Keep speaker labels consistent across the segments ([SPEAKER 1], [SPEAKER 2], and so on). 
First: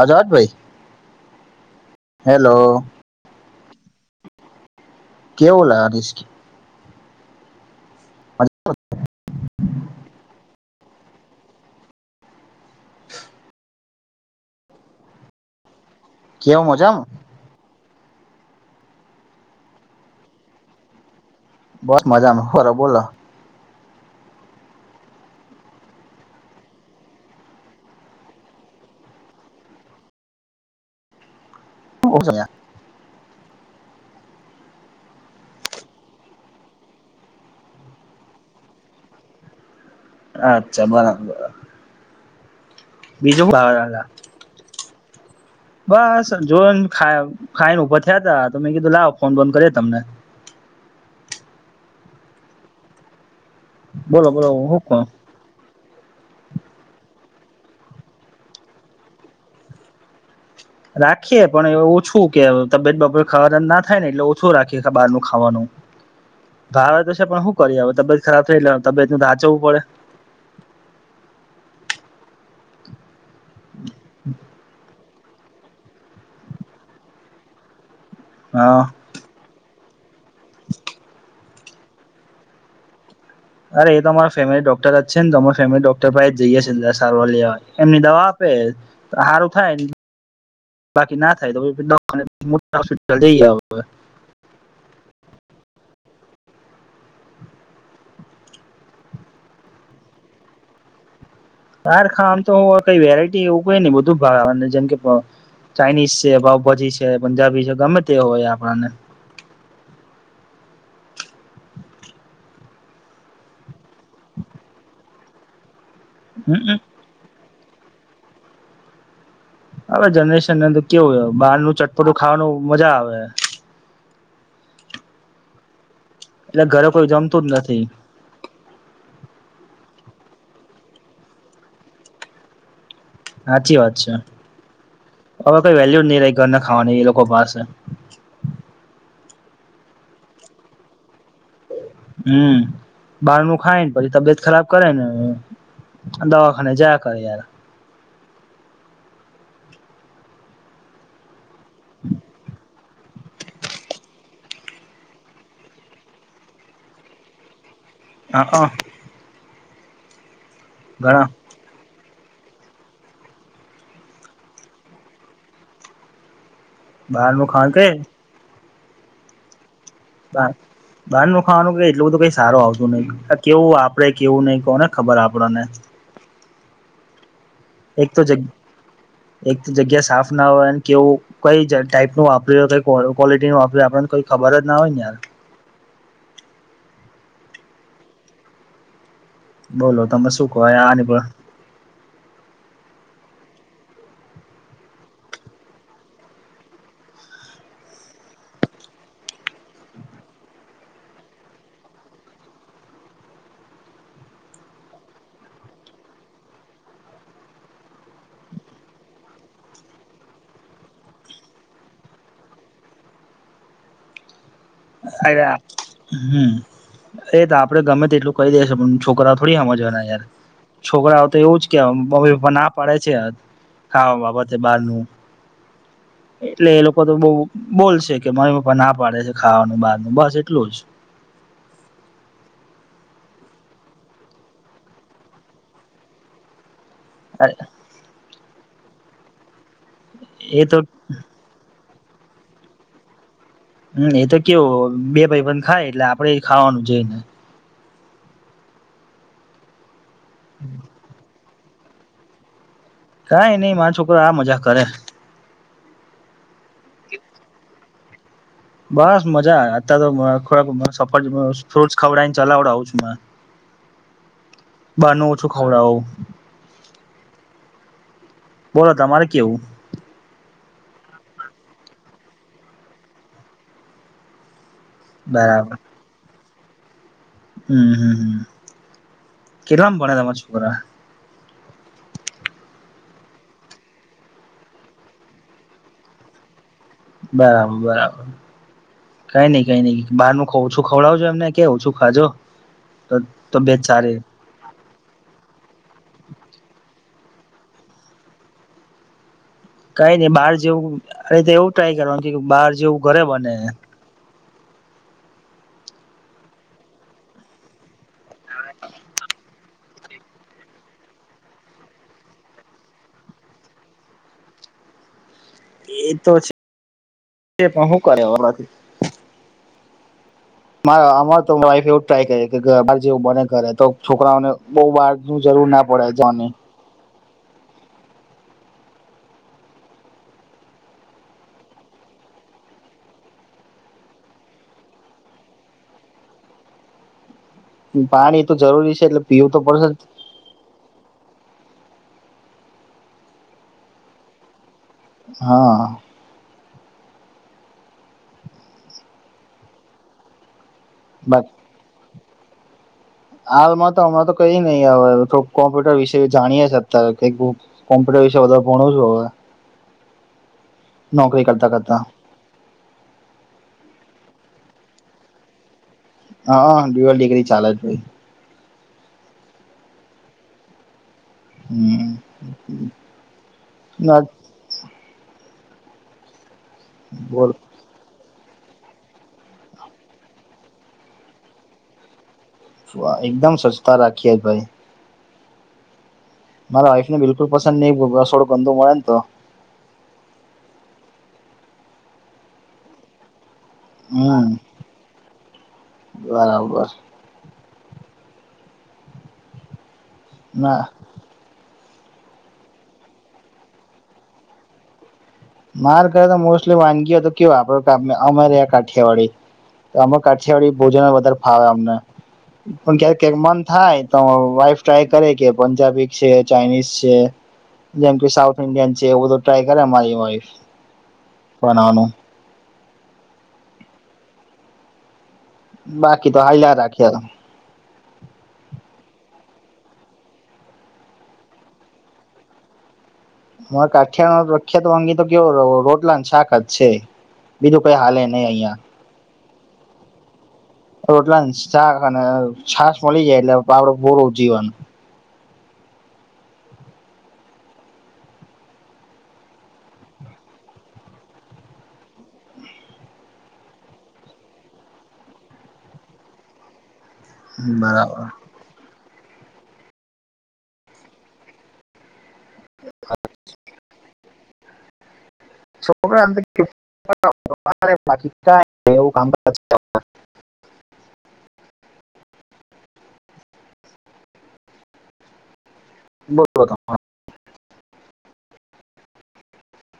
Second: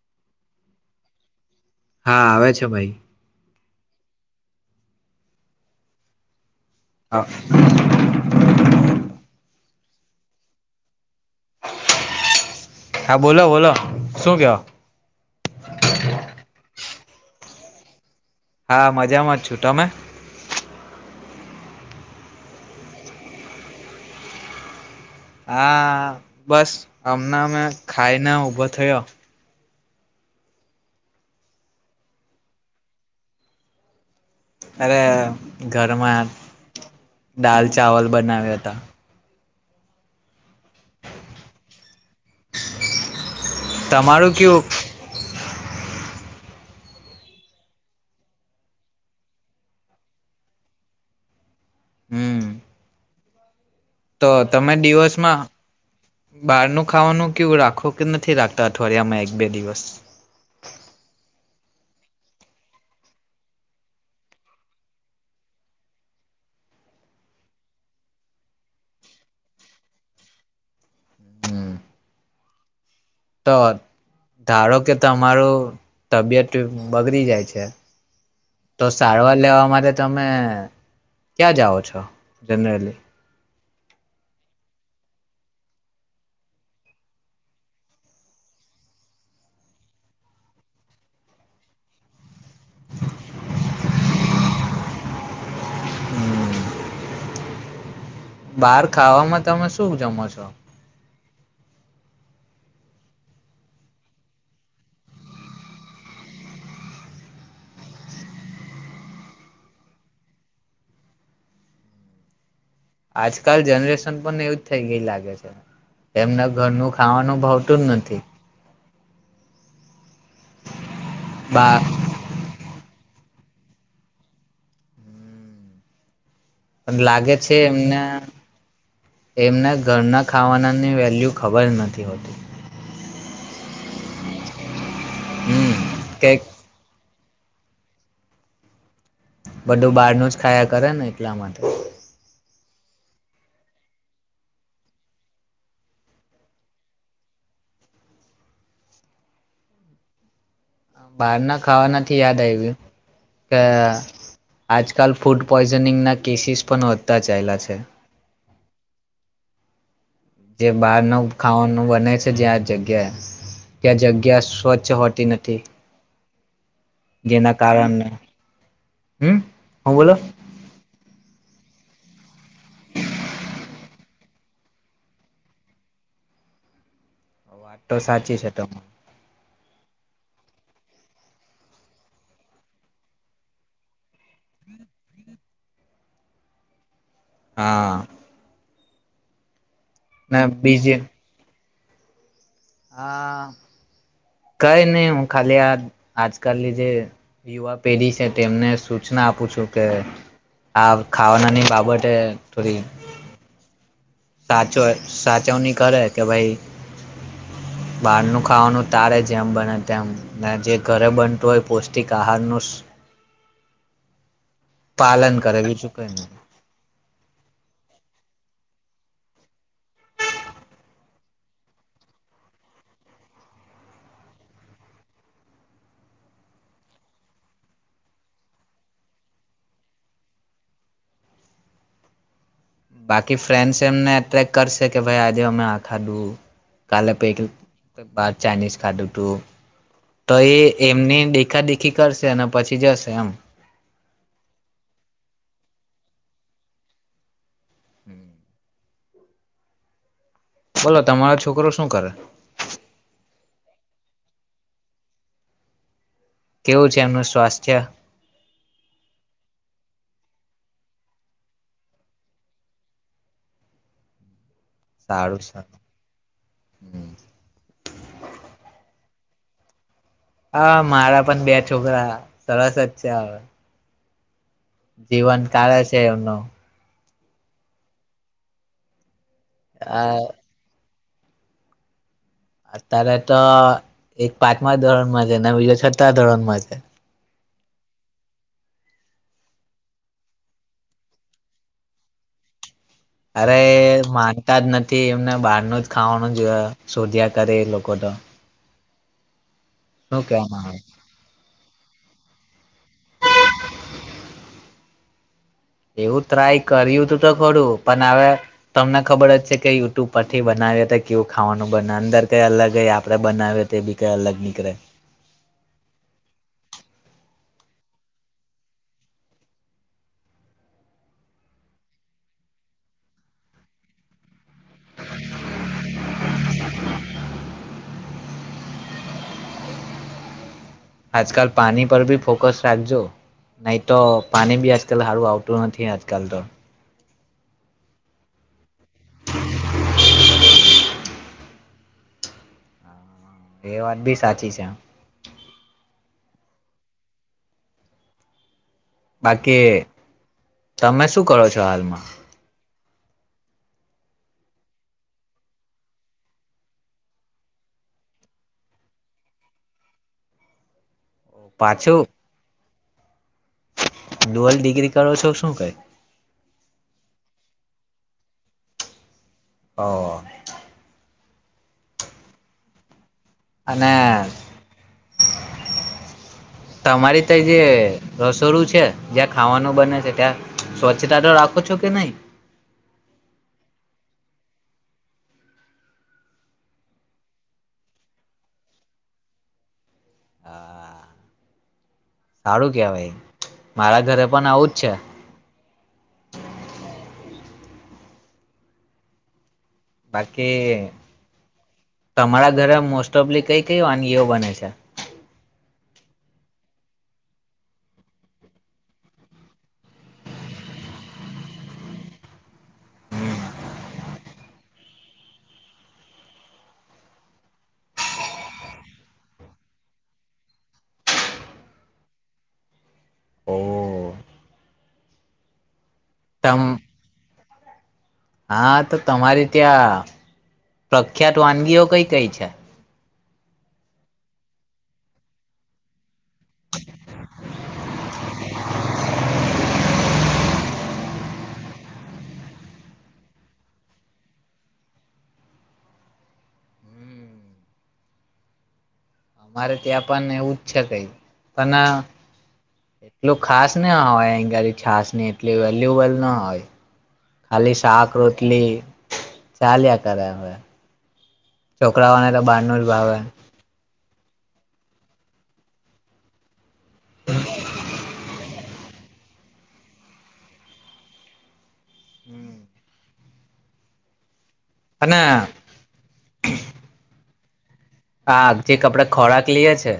[SPEAKER 1] આજાદ ભાઈ.
[SPEAKER 2] હા આવે
[SPEAKER 1] હેલો
[SPEAKER 2] છે, ભાઈ.
[SPEAKER 1] કેવું. [unintelligible]
[SPEAKER 2] હા. [unintelligible] હા બોલો બોલો શું કેવો.
[SPEAKER 1] કેવ મજામાં.
[SPEAKER 2] હા મજામાં જ છું, તમે.
[SPEAKER 1] બસ મજામાં હોરા બોલો.
[SPEAKER 2] હા બસ હમણાં અમે ખાઈને ઉભો થયો.
[SPEAKER 1] [unintelligible]
[SPEAKER 2] અરે ઘરમાં દાલ ચાવલ બનાવ્યા હતા.
[SPEAKER 1] અચ્છા બરાબર. બીજું હુ.
[SPEAKER 2] તમારું
[SPEAKER 1] [unintelligible]
[SPEAKER 2] કેવું
[SPEAKER 1] બસ જો ખાઈને ભર થયા ત તો મેં કીધું લાવ ફોન બંધ કરી તમને
[SPEAKER 2] હમ તો
[SPEAKER 1] બોલો બોલો
[SPEAKER 2] તમે
[SPEAKER 1] હું કો
[SPEAKER 2] દિવસમાં બહારનું ખાવાનું કેવું રાખો કે નથી રાખતા અઠવાડિયામાં એક બે દિવસ
[SPEAKER 1] રાખીએ પણ એ ઓછું કે તબિયત બાપર ખાવાના ના થાય ને એટલે ઓછું રાખીએ બહાર ન ખાવાનું ભાવે તો છે પણ શું કરીએ હવે તબિયત ખરાબ થઈ એટલે તબિત ન ધાંચવું પડે
[SPEAKER 2] હમ તો ધારો કે તમારું તબિયત બગડી જાય છે
[SPEAKER 1] હા
[SPEAKER 2] તો સારવાર લેવા માટે તમે ક્યાં જાઓ છો જનરલી
[SPEAKER 1] અરે એ તો અરા ફેમિલી ડોક્ટર જ છે ને તો અ ફેમિલી ડોક્ટર ભ જઈએ છે સારવાર લેવા એમની દવા આપે સારું થાય બાકી ના થાય તો મોટા હોસ્પિટલ જઈ
[SPEAKER 2] બહાર ખાવામાં તમે શું જમો છો
[SPEAKER 1] સાર ખા આમ તો કઈ વેરાયટી એવું કઈ નહી બધું ભાગને જેમ કે ચાઇનીઝ છે ભઉભાજી છે પંજાબી છે ગમે તે હોય આપણને [inaudible]
[SPEAKER 2] આજકાલ જનરેશન પણ એવુંજ થઈ ગય લાગે છે એમને
[SPEAKER 1] હમ
[SPEAKER 2] ઘરનું ખાવાનું બ પૂતું નથી
[SPEAKER 1] આવજ જનરેશન ને અંદર કેવું હો બહાર નું
[SPEAKER 2] બા
[SPEAKER 1] ચટપટું ખાવાનું મજા આવે એટલે ઘરે
[SPEAKER 2] પણ
[SPEAKER 1] કોઈ
[SPEAKER 2] લાગે
[SPEAKER 1] જમતું જ
[SPEAKER 2] છે
[SPEAKER 1] નથી
[SPEAKER 2] એમને એમને ઘરના ખાવાનાની વેલ્યુ ખબર નથી હોતી
[SPEAKER 1] સાચી વાત ા હવે કોઈ
[SPEAKER 2] હમ
[SPEAKER 1] વેલ્યુ જ નહી રહી
[SPEAKER 2] કેક
[SPEAKER 1] ઘરને ખાવાની કો પાસ હ
[SPEAKER 2] બધું બહાર ન જ ખાયા કરે ને એટલા માટે
[SPEAKER 1] હમ બહાર ન ખાયને પછી તબિયત ખરાબ કરે ને દવાખાને જયા કરે યાર
[SPEAKER 2] બહાર ના ખાવા નથીથી યાદ આવ્યું અ આજકાલ ફૂડ પોઈઝનિંગના કેસીિસ પણ હોતા ચાલલા છે
[SPEAKER 1] હ હ
[SPEAKER 2] જે બહાર ન ખાવાનું બને છે જ્યાં જગ્યા ત્યાં જગ્યા સ્વચ્છ હોતી નથી
[SPEAKER 1] બહારમાં
[SPEAKER 2] જેના
[SPEAKER 1] ખા કે
[SPEAKER 2] કારણે હમ હું બોલો
[SPEAKER 1] બંધ ન ખાવાનું કે એટલું બધું કઈ સારું આવતું નહિ આ કેવું આપડે કેવું નહીં કોને ખબર આપણને
[SPEAKER 2] વાત
[SPEAKER 1] એક તો
[SPEAKER 2] સાચી છે
[SPEAKER 1] જગ્યા
[SPEAKER 2] તમારી
[SPEAKER 1] એક તો જગ્યા સાફ ના હોય કેવું કઈ ટાઈપ નું વાપર્યું કઈ ક્વોલિટી નું વાપર્યું આપને કોઈ ખબર જ ના હોય ને યાર
[SPEAKER 2] હા,
[SPEAKER 1] બોલો તમે
[SPEAKER 2] ને
[SPEAKER 1] શું કહો,
[SPEAKER 2] બીજે
[SPEAKER 1] આની પણ
[SPEAKER 2] હા કઈ નહી હું ખાલી આ આજકાલની જે યુવા પેઢી છે તેમને સૂચના આપું છું કે આ ખાવાનાની બાબતે થોડી સાચો સાચવણી કરે કે ભાઈ બહારનું ખાવાનું તારે જેમ બને તેમ જે ઘરે બનતું હોય પૌષ્ટિક આહારનું પાલન
[SPEAKER 1] અ
[SPEAKER 2] કરે બીજું કઈ નહી
[SPEAKER 1] હમ એ તો આપડે ગમે તે એટલું કહી દેશે પણ, છોકરાઓ થોડી સમજવાના યાર છોકરાઓ તો એવું જ કે, મમ્મી પપ્પા ના પાડે છે. ખાવા બાબતે બારનું એટલે એ લોકો તો બહ બોલશે કે, મમ્મી પપ્પા ના પાડે છે. ખાવાનું બાર ન બસ એટલું જ.
[SPEAKER 2] બાકી ફ્રેન્ડસ એમને એટ્રેક કરશે. કે ભાઈ આજે અમે આ ખાઘાનું કાલે પૈકી બા ચાઇનીઝ ખા્ધ ટ તો, એ એમને દેખા દેખ આખી કરશે. અને પછી જશે આમ.
[SPEAKER 1] હમ્મ, એ તો કેવું બે ભાઈબંધ ખાય એટલે આપડે ખાવાનું છે. ને
[SPEAKER 2] હમ્મ, બોલો, તમારો છોકરો શુ શું કરે.
[SPEAKER 1] કઈ નઈ, મારો છોકરો આ મજા કરે.
[SPEAKER 2] કેવું છે. એમનું સ્વાસ્થ્ય
[SPEAKER 1] બસ મજા, અત્યારે તોકે સફર સોસ ખવડાયને ચલાવડાવું છું. બાર નું
[SPEAKER 2] સારું
[SPEAKER 1] ઓછું
[SPEAKER 2] સારું
[SPEAKER 1] ખાવડાવું.
[SPEAKER 2] [unintelligible]
[SPEAKER 1] બોલો તમારે કેવું,
[SPEAKER 2] હા, મારા પણ બે છોકરા સરસ જ છે. હ, જીવન કાળલે છે. એમનું,
[SPEAKER 1] હમ્મ, હમ્મ, હ, કેટલામ
[SPEAKER 2] અ
[SPEAKER 1] ભણે તમે છોકરા?
[SPEAKER 2] અત્યારે તો, એક પાંચમા ધોરણમાં છે, ને બીજો છઠા ધોરણ માં છે.
[SPEAKER 1] બરાબર બરાબર. કઈ નઈ, કઈ નઈ, બહાર નુ ઓછું ખવડાવજો. એમને કે ઓછું ખાજો. તો
[SPEAKER 2] અરે
[SPEAKER 1] તબિયત સારી
[SPEAKER 2] માનતા જ નથી. એમને બહારનું જ ખાવાનું. જો સોર્ધ્યા કારે એ લોકો તો
[SPEAKER 1] કઈ
[SPEAKER 2] શું
[SPEAKER 1] ને બહાર
[SPEAKER 2] કેવામાં આવે
[SPEAKER 1] જેવું અને તેવું, ટ્રાય કરવાનું કે, બહાર જેવું ઘરે બને.
[SPEAKER 2] એવું ટ્રાય કર્યું હતું. તો ખોડું પણ હવે, તમને ખબર જ છે, કે યુટ્યુબ પરથી બનાવીએ તો, કેવું ખાવાનું બને અંદર કઈ અલગ હ, આપણેે બનાવીએ તો એ બી કઈ અલગ નીકળે.
[SPEAKER 1] એતો છે. પણ હું કરે હવે, અમારે તો વાઈફ એવું જ ટ્રાય કરી કે, બાર જેવું બને ઘરે તો છોકરાઓને બહુ બહાર જરૂર ના પડે જની
[SPEAKER 2] આજકાલ પાણી પર બી ફોકસ રાખજો નહી, તો પાણી બી આજકાલ સારું આવતું નથી. આજકાલ તો
[SPEAKER 1] પાણી તો જરૂરી છે. એટલે પીવું તો પડશે જ.
[SPEAKER 2] એ વાત બી સાચી છે.
[SPEAKER 1] હા,
[SPEAKER 2] બાકી. તમે શું કરો
[SPEAKER 1] બસ
[SPEAKER 2] છો હાલમાં
[SPEAKER 1] હાલમાં તો હમણાં તો કઈ નહી હવ થોડુ કોમ્પ્યુટર વિશે જાણીએ આત્યાર તા કોમ્પ્યુટર વિશે વધારે ભણું છું હવે, નોકરી કરતા કરતા
[SPEAKER 2] ડોઅલ ડિગ્રી કરો છો શું કઈ
[SPEAKER 1] હા ડુવાલ ડિગરી ચાલે જ ભાઈ.
[SPEAKER 2] હ.
[SPEAKER 1] હમ.
[SPEAKER 2] અને. તમારી તો જે રસોડું છે જ્યાં ખાવાનું બને છે ત્યાં સ્વચ્છતા તો રાખો છો કે નહી
[SPEAKER 1] વાહ એકદમ સ્વચ્છતા રાખીએ ભાઈ. મારા વાઇફ ને બિલકુલ પસંદ નહીં વ રસોડું ગંદું મળે ને તો
[SPEAKER 2] અ આ સારું કેહવાય. મારા ઘરે
[SPEAKER 1] હમ
[SPEAKER 2] પણ આવું જ છે.
[SPEAKER 1] બરાબર ના
[SPEAKER 2] બાકી તમારા ઘરે મોસ્ટ ઓફલી કઈ કઈ વાનગીઓ બને છે?
[SPEAKER 1] મારે ઘર મોસ્ટલી વાનગીઓ તો કે આપણે અ અમે રહ્યા કાઠિયાવાડી અમે કાઠિયાવાડી ભોજન વધારે ફાવે અમને પણ કયારેક કયારેક મન થાય તો વાઈફ ટ્રાય કરે કે પંજાબી છે, ચાાઈનીઝ છે જેમ કે સાઉથ ઇન્ડિયન છે એવું બધ ટ્રાય કરે એ મારી વાઈફ. બનાવાનું.
[SPEAKER 2] ઓ
[SPEAKER 1] બાકી તો
[SPEAKER 2] તમ
[SPEAKER 1] હાયલા રાખીએ
[SPEAKER 2] હા તો તમારી ત્યાં પ્રખ્યાત વાનગીઓ કઈ-કઈ છે?
[SPEAKER 1] અમાર કાઠિયાવાડ ન પ્રખ્યાત વાનગી તો કેવો રોટલા ન શાક જ છે. બીજું કંઈ હાલે નહીં અહીંયા. રોટલા ન સાક અને છાસ મલી જાય, એટલે આપડું પૂરું જીવન.
[SPEAKER 2] અમારે ત્યાં પણ એવું જ છે કઈ પન એટલું ખાસ ના હોય અહી ગરી છાસની એટલી વેલ્યુબલ ના હોય. ખાલી શાક
[SPEAKER 1] બરાબર
[SPEAKER 2] રોટલી ચાલ્યા કરે હવે છોકરાઓને તો બારનુ જ ભાવે.
[SPEAKER 1] [unintelligible] કે [inaudible] બાકી થાય એવું કામકાજ
[SPEAKER 2] હમ્મ. અને
[SPEAKER 1] બોલો તમે
[SPEAKER 2] હા જે આપડે ખોરાક લીએ છે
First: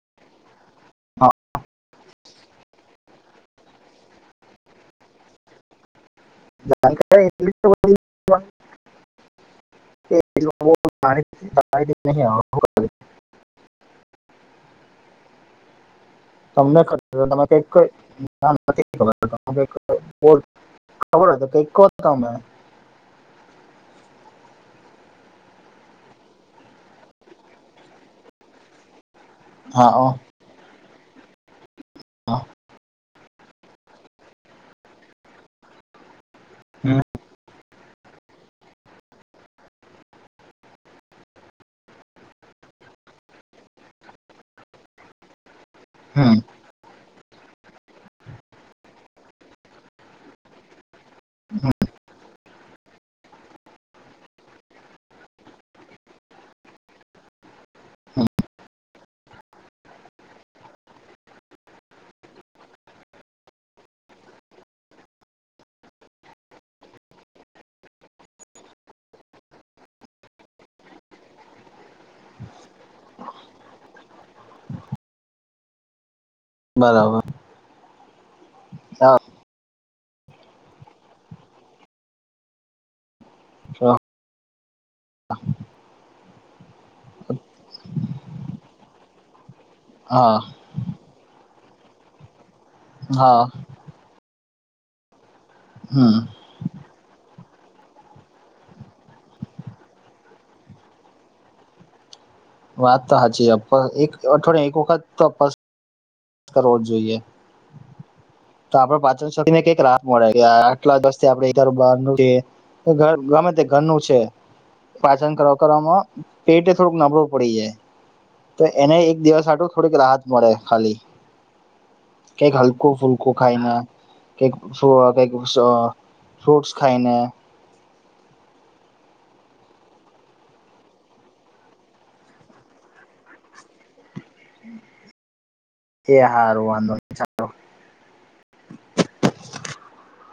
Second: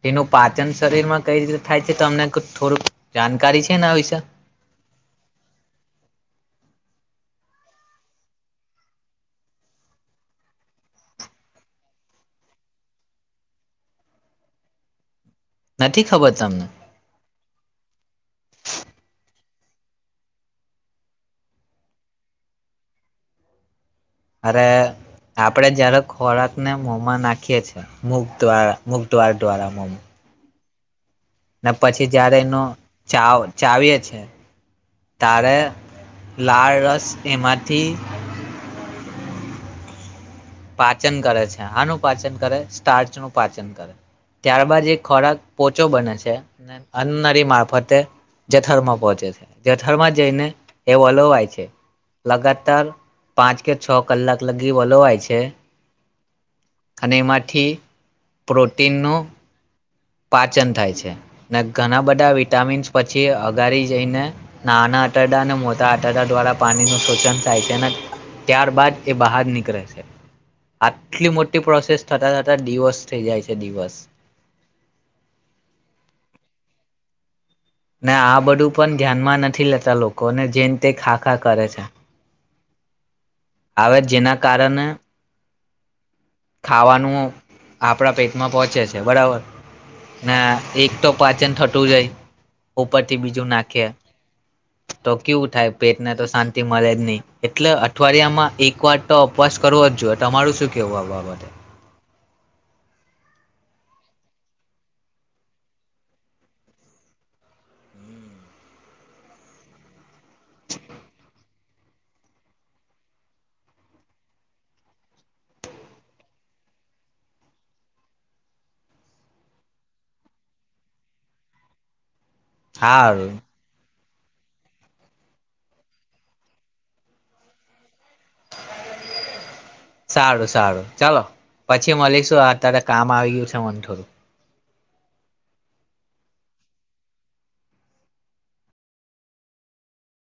[SPEAKER 2] તેનું પાચન શરીરમાં કઈ રીતે થાય છે તો તમને થોડુંક જાણકારી છે એના વિશે?
[SPEAKER 1] [unintelligible] તમને [unintelligible] તમને કઈ
[SPEAKER 2] નથી ખબર તમને
[SPEAKER 1] કઈ [inaudible] [unintelligible] ખબર હોય તો કઈક કો તમે.
[SPEAKER 2] અરે આપડે જયારે ખોરાકને મોમાં નાખીએ છીએ મુખ દ્વારા મુ ખ દ્વાર દ્વારા મો
[SPEAKER 1] હા
[SPEAKER 2] મ
[SPEAKER 1] ઓ,
[SPEAKER 2] ને પછી જયારે
[SPEAKER 1] હા.
[SPEAKER 2] એનું ચાવ ચાવીએ છે. તારે
[SPEAKER 1] હમ,
[SPEAKER 2] લાળરસ એમાંથી પાચન કરે છે હાનું પાચન કરે, સ્ટાર્ચનું પાચન કરે ત્યારબાદ એ ખોરાક પોચો બને છે
[SPEAKER 1] હમ,
[SPEAKER 2] ને અન્ન ળી મારફતે જઠરમાં પહચે છે જઠરમાં જઈને એ વલોવાય છે. લગાતાર પાંચ કે છ કલાક લગી વલોવાય છે. એ [unintelligible] અને એમાંથી પ્રોટીનનું પાચન થાય છે. ને ઘણા બધા વિટામિન્સ પછી અગારી જઈને, નાના આતરડાં અને મોટા આટરડા દ્વારા પાણીનું શોષન થાય છે. અને ત્યારબાદ એ બહાર નીકળે, આટલી મોટી પ્રોસેસ થતા થતા દિવોસ થઈ જાય છે દિવસ.
[SPEAKER 1] બરાબર!
[SPEAKER 2] ને આ બધું પણ,
[SPEAKER 1] હા
[SPEAKER 2] ધ્યાનમાં નથી લેતા લોકો. કોને જેને તે ખા ખા કરે છે. [unintelligible]
[SPEAKER 1] તો,
[SPEAKER 2] હવે જેના કારણે ખાવાનું આપણા પેટમાં પહોંચે છે. બરાબર!
[SPEAKER 1] હા
[SPEAKER 2] ના એક તો પાચન થતૂ ટું જાય ઉપરથી
[SPEAKER 1] હા
[SPEAKER 2] બીજુ નાખે. તો! કેવું થાય, પેટ ને
[SPEAKER 1] હમ
[SPEAKER 2] તો શાંતિ મળે જ નહી. એટલે અઠવાડિયા માં એક વાર તો અપવાસ કરવો જ જોઈએ. તમારું શું કેવું આ બાબ--? પોતે. [inaudible]
[SPEAKER 1] વાત તો સાચી છે. પણ એક અઠવાડિયા એક વખત તો અપવાસ કરવો જ જોઈએ. તો આપણા પાચન શક્તિને કંઈ રાહ મળે [inaudible] આટલા દસ થી આપડે દરબાર કે ગમે તે ઘરનું છે પાચન કરવામાં પેટે થોડુંક નબળું પડી જાય. તો એને એક દિવસ હાટું થોડીક રાહત મળે ખાલી. કંઈક હલકો ફૂલકો
[SPEAKER 2] સારું
[SPEAKER 1] ખાઈને. કઈક સ કઈક સઅ ફ્રૂટ્સ ખાઈને.
[SPEAKER 2] [unintelligible] સારું સારું ચાલો, પછી મળીશું અત્યારે કામ આવી ગયું છે મને થોડું.
[SPEAKER 1] એ હા હારું વાંધો નહી ચાલો.